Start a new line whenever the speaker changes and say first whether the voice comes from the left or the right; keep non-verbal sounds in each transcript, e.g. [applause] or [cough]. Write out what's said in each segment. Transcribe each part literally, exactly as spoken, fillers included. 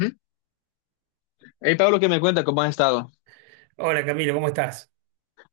left: Hey Pablo, qué me cuenta, ¿cómo has estado?
right: Hola Camilo, ¿cómo estás?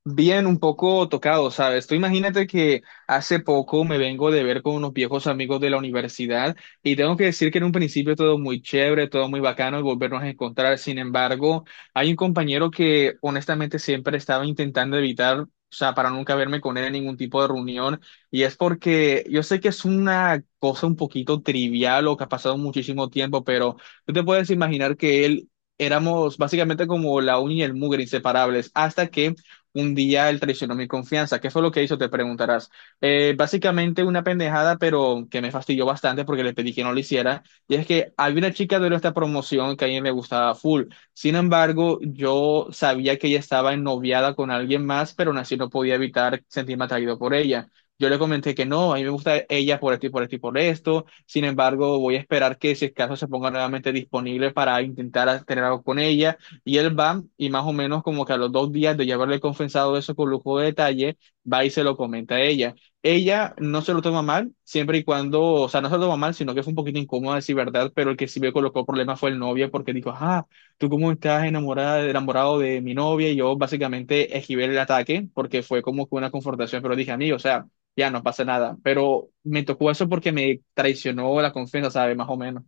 left: Bien, un poco tocado, ¿sabes? Tú imagínate que hace poco me vengo de ver con unos viejos amigos de la universidad y tengo que decir que en un principio todo muy chévere, todo muy bacano y volvernos a encontrar. Sin embargo, hay un compañero que honestamente siempre estaba intentando evitar, o sea, para nunca verme con él en ningún tipo de reunión, y es porque yo sé que es una cosa un poquito trivial o que ha pasado muchísimo tiempo, pero tú te puedes imaginar que él... Éramos básicamente como la uña y el mugre, inseparables, hasta que un día él traicionó mi confianza. ¿Qué fue lo que hizo? Te preguntarás. Eh, básicamente una pendejada, pero que me fastidió bastante porque le pedí que no lo hiciera. Y es que había una chica de nuestra promoción que a mí me gustaba full. Sin embargo, yo sabía que ella estaba ennoviada con alguien más, pero aún así no podía evitar sentirme atraído por ella. Yo le comenté que no, a mí me gusta ella por esto y por esto y por esto. Sin embargo, voy a esperar que si es caso se ponga nuevamente disponible para intentar tener algo con ella, y él va y más o menos como que a los dos días de ya haberle confesado eso con lujo de detalle, va y se lo comenta a ella. Ella no se lo toma mal, siempre y cuando, o sea, no se lo toma mal, sino que fue un poquito incómoda, decir verdad, pero el que sí me colocó problemas fue el novio porque dijo, ah, tú cómo estás enamorada, enamorado de mi novia, y yo básicamente esquivé el ataque porque fue como que una confrontación, pero dije, a mí, o sea, ya no pasa nada, pero me tocó eso porque me traicionó la confianza, ¿sabes? Más o menos.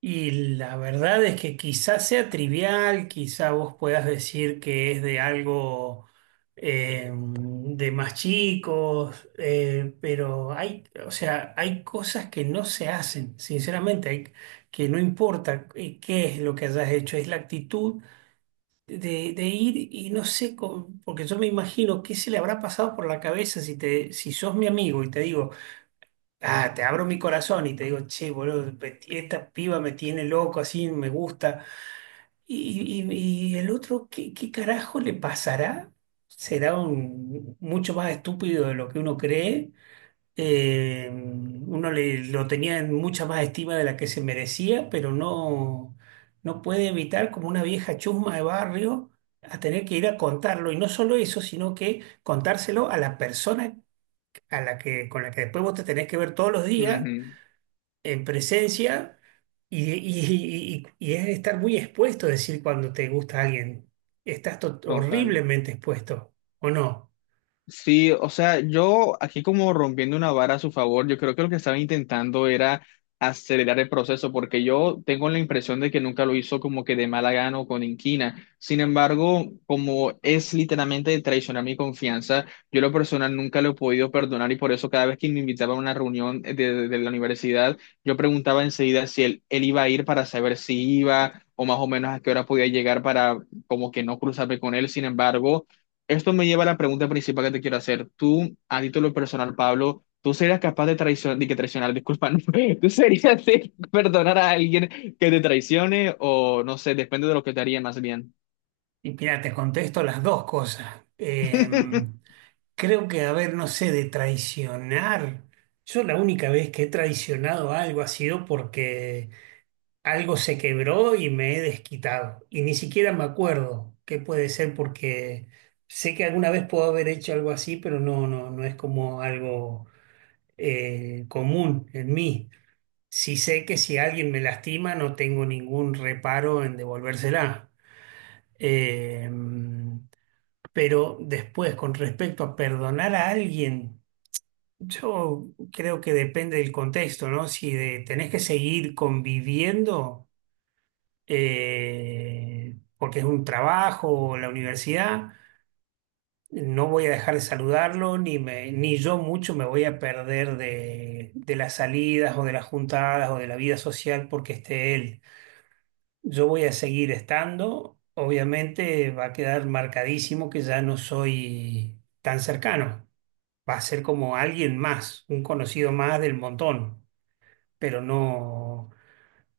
right: Y la verdad es que quizás sea trivial, quizá vos puedas decir que es de algo eh, de más chicos, eh, pero hay, o sea, hay cosas que no se hacen, sinceramente, hay- que no importa eh, qué es lo que hayas hecho, es la actitud de, de ir y no sé, con- porque yo me imagino qué se le habrá pasado por la cabeza si te, si sos mi amigo y te digo. Ah, te abro mi corazón y te digo, che, boludo, pe- esta piba me tiene loco, así me gusta. Y, y- y el otro, ¿qué, qué carajo le pasará? Será un, mucho más estúpido de lo que uno cree. Eh, uno le, lo tenía en mucha más estima de la que se merecía, pero no, no puede evitar, como una vieja chusma de barrio, a tener que ir a contarlo. Y no solo eso, sino que contárselo a la persona a la que, con la que después vos te tenés que ver todos los días
left: Ujú.
right: en presencia, y, y- y- y es estar muy expuesto, decir cuando te gusta alguien. Estás to-
left: Total.
right: horriblemente expuesto, ¿o no?
left: Sí, o sea, yo aquí como rompiendo una vara a su favor, yo creo que lo que estaba intentando era acelerar el proceso, porque yo tengo la impresión de que nunca lo hizo como que de mala gana o con inquina. Sin embargo, como es literalmente traicionar mi confianza, yo a lo personal nunca lo he podido perdonar, y por eso cada vez que me invitaba a una reunión de, de- de la universidad, yo preguntaba enseguida si él, él iba a ir para saber si iba o más o menos a qué hora podía llegar para como que no cruzarme con él. Sin embargo... Esto me lleva a la pregunta principal que te quiero hacer. Tú, a título personal, Pablo, ¿tú serías capaz de traicionar, de que traicionar, disculpa, no, [laughs] ¿tú serías de perdonar a alguien que te traicione, o no sé, depende de lo que te haría más bien?
right: Y mira, te contesto las dos cosas. Eh,
left: [laughs]
right: creo que, a ver, no sé, de traicionar. Yo la única vez que he traicionado algo ha sido porque algo se quebró y me he desquitado. Y ni siquiera me acuerdo qué puede ser porque sé que alguna vez puedo haber hecho algo así, pero no, no, no es como algo eh, común en mí. Si sé que si alguien me lastima, no tengo ningún reparo en devolvérsela. Eh, pero después, con respecto a perdonar a alguien, yo creo que depende del contexto, ¿no? Si de- Tenés que seguir conviviendo, eh, porque es un trabajo o la universidad. No voy a dejar de saludarlo, ni me, ni yo mucho me voy a perder de, de las salidas o de las juntadas o de la vida social porque esté él. Yo voy a seguir estando. Obviamente va a quedar marcadísimo que ya no soy tan cercano. Va a ser como alguien más, un conocido más del montón, pero no,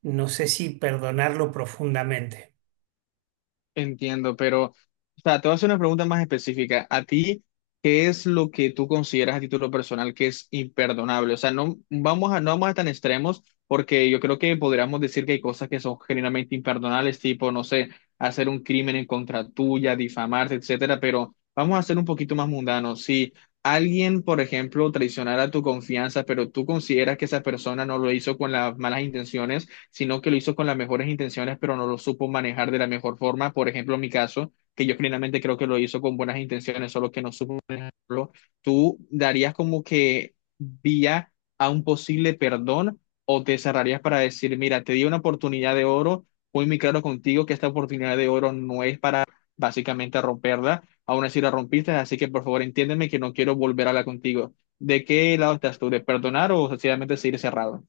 right: no sé si perdonarlo profundamente.
left: Entiendo, pero o sea, te voy a hacer una pregunta más específica. ¿A ti qué es lo que tú consideras a título personal que es imperdonable? O sea, no vamos a, no vamos a tan extremos porque yo creo que podríamos decir que hay cosas que son genuinamente imperdonables, tipo, no sé, hacer un crimen en contra tuya, difamarte, etcétera, pero vamos a ser un poquito más mundanos. Si alguien, por ejemplo, traicionara tu confianza, pero tú consideras que esa persona no lo hizo con las malas intenciones, sino que lo hizo con las mejores intenciones, pero no lo supo manejar de la mejor forma. Por ejemplo, en mi caso, que yo plenamente creo que lo hizo con buenas intenciones, solo que no supo manejarlo. ¿Tú darías como que vía a un posible perdón, o te cerrarías para decir, mira, te di una oportunidad de oro, fui muy claro contigo que esta oportunidad de oro no es para básicamente romperla, aún así la rompiste, así que por favor entiéndeme que no quiero volver a hablar contigo? ¿De qué lado estás tú? ¿De perdonar o sencillamente seguir cerrado?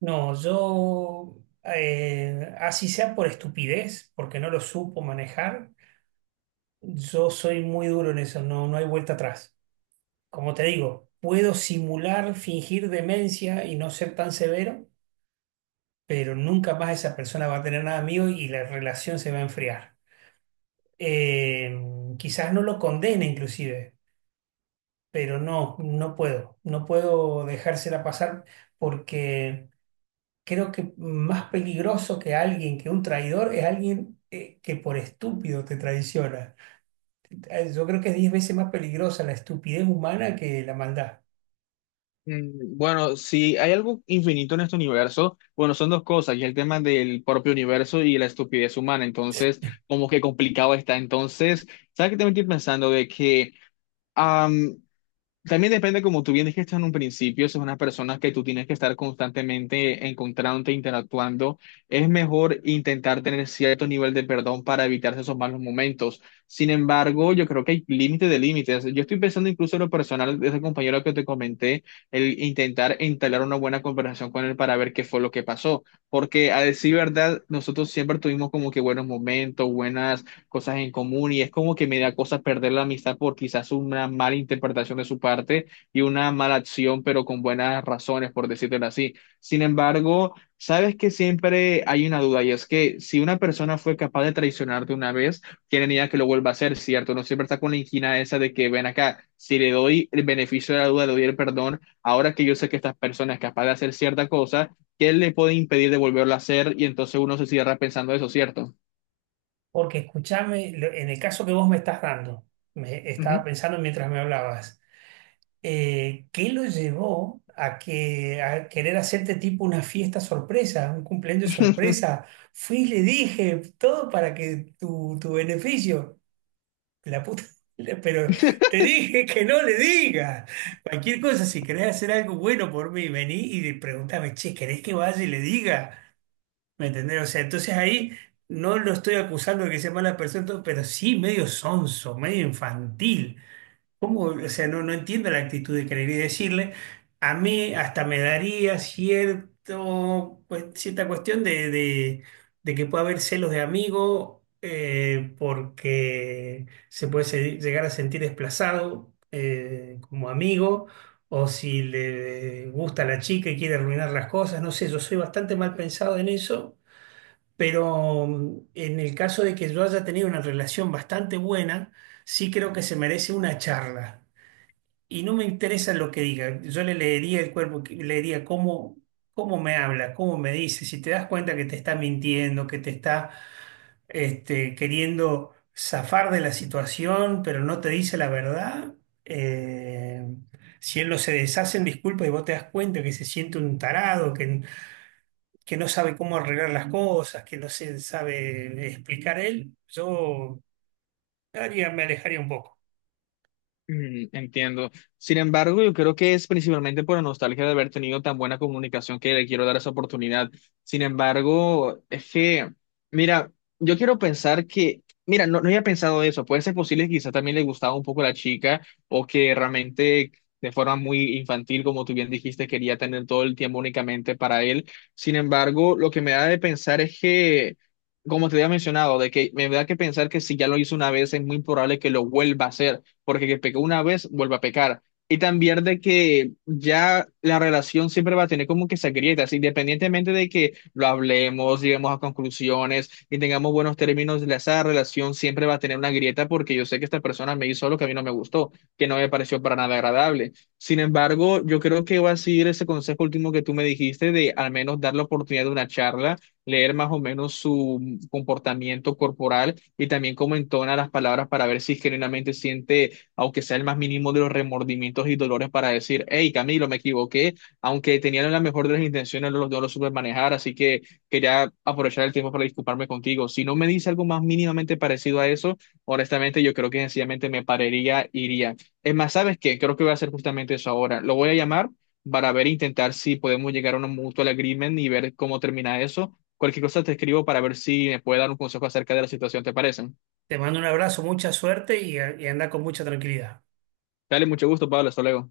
right: No, yo, eh, así sea por estupidez, porque no lo supo manejar. Yo soy muy duro en eso, no, no hay vuelta atrás. Como te digo, puedo simular, fingir demencia y no ser tan severo, pero nunca más esa persona va a tener nada mío y la relación se va a enfriar. Eh, quizás no lo condene inclusive, pero no, no puedo, no puedo dejársela pasar porque creo que más peligroso que alguien, que un traidor, es alguien eh, que por estúpido te traiciona. Eh, yo creo que es diez veces más peligrosa la estupidez humana que la maldad.
left: Mm, bueno, si hay algo infinito en este universo, bueno, son dos cosas, y el tema del propio universo y la estupidez humana, entonces, como que complicado está. Entonces, ¿sabes qué? También estoy pensando de que, también depende, como tú bien dijiste en un principio, si es una persona que tú tienes que estar constantemente encontrándote, interactuando, es mejor intentar tener cierto nivel de perdón para evitarse esos malos momentos. Sin embargo, yo creo que hay límites de límites. Yo estoy pensando incluso en lo personal de ese compañero que te comenté, el intentar entablar una buena conversación con él para ver qué fue lo que pasó. Porque a decir verdad, nosotros siempre tuvimos como que buenos momentos, buenas cosas en común, y es como que me da cosa perder la amistad por quizás una mala interpretación de su parte y una mala acción, pero con buenas razones, por decirlo así. Sin embargo, sabes que siempre hay una duda, y es que si una persona fue capaz de traicionarte una vez, tiene idea que lo vuelva a hacer, ¿cierto? No siempre está con la inquina esa de que ven acá, si le doy el beneficio de la duda, le doy el perdón, ahora que yo sé que esta persona es capaz de hacer cierta cosa, ¿qué le puede impedir de volverlo a hacer? Y entonces uno se cierra pensando eso, ¿cierto?
right: Porque escúchame, lo- en el caso que vos me estás dando, me estaba pensando mientras me hablabas, eh, ¿qué lo llevó a, que, a querer hacerte tipo una fiesta sorpresa, un cumpleaños
left: Ujú.
right: sorpresa? Fui y le dije todo para que tu, tu beneficio, la puta, [laughs] pero
left: [laughs]
right: te dije que no le digas. Cualquier cosa, si querés hacer algo bueno por mí, vení y pregúntame, che, ¿querés que vaya y le diga? ¿Me entendés? O sea, entonces ahí no lo estoy acusando de que sea mala persona, todo, pero sí medio sonso, medio infantil. ¿Cómo? O sea, no, no entiendo la actitud de querer y decirle. A mí hasta me daría cierto, pues, cierta cuestión de, de- de que pueda haber celos de amigo, eh, porque se puede se- llegar a sentir desplazado eh, como amigo, o si le gusta a la chica y quiere arruinar las cosas, no sé, yo soy bastante mal pensado en eso, pero mm, en el caso de que yo haya tenido una relación bastante buena, sí creo que se merece una charla. Y no me interesa lo que diga. Yo le leería el cuerpo, que- leería cómo, cómo me habla, cómo me dice. Si te das cuenta que te está mintiendo, que te está este, queriendo zafar de la situación, pero no te dice la verdad. eh, si él no se deshace en disculpas y vos te das cuenta que se siente un tarado, que, que no sabe cómo arreglar las cosas, que no se sabe explicar él, yo haría- me alejaría un poco.
left: Mm, entiendo. Sin embargo, yo creo que es principalmente por la nostalgia de haber tenido tan buena comunicación que le quiero dar esa oportunidad. Sin embargo, es que, mira, yo quiero pensar que, mira, no, no había pensado eso. Puede ser posible que quizá también le gustaba un poco la chica, o que realmente de forma muy infantil, como tú bien dijiste, quería tener todo el tiempo únicamente para él. Sin embargo, lo que me da de pensar es que... Como te había mencionado, de que me da que pensar que si ya lo hizo una vez es muy probable que lo vuelva a hacer, porque que pecó una vez vuelve a pecar. Y también de que ya la relación siempre va a tener como que esas grietas, independientemente de que lo hablemos, lleguemos a conclusiones y tengamos buenos términos, la- esa relación siempre va a tener una grieta porque yo sé que esta persona me hizo lo que a mí no me gustó, que no me pareció para nada agradable. Sin embargo, yo creo que va a seguir ese consejo último que tú me dijiste de al menos dar la oportunidad de una charla, leer más o menos su comportamiento corporal y también cómo entona las palabras para ver si genuinamente siente aunque sea el más mínimo de los remordimientos y dolores para decir, hey, Camilo, me equivoqué, aunque tenían la mejor de las intenciones, no lo, no lo supe manejar, así que quería aprovechar el tiempo para disculparme contigo. Si no me dice algo más mínimamente parecido a eso, honestamente, yo creo que sencillamente me pararía, iría. Es más, ¿sabes qué? Creo que voy a hacer justamente eso ahora. Lo voy a llamar para ver, intentar si podemos llegar a un mutual agreement y ver cómo termina eso. Cualquier cosa te escribo para ver si me puede dar un consejo acerca de la situación, ¿te parece?
right: Te mando un abrazo, mucha suerte y, y anda con mucha tranquilidad.
left: Dale, mucho gusto, Pablo. Hasta luego.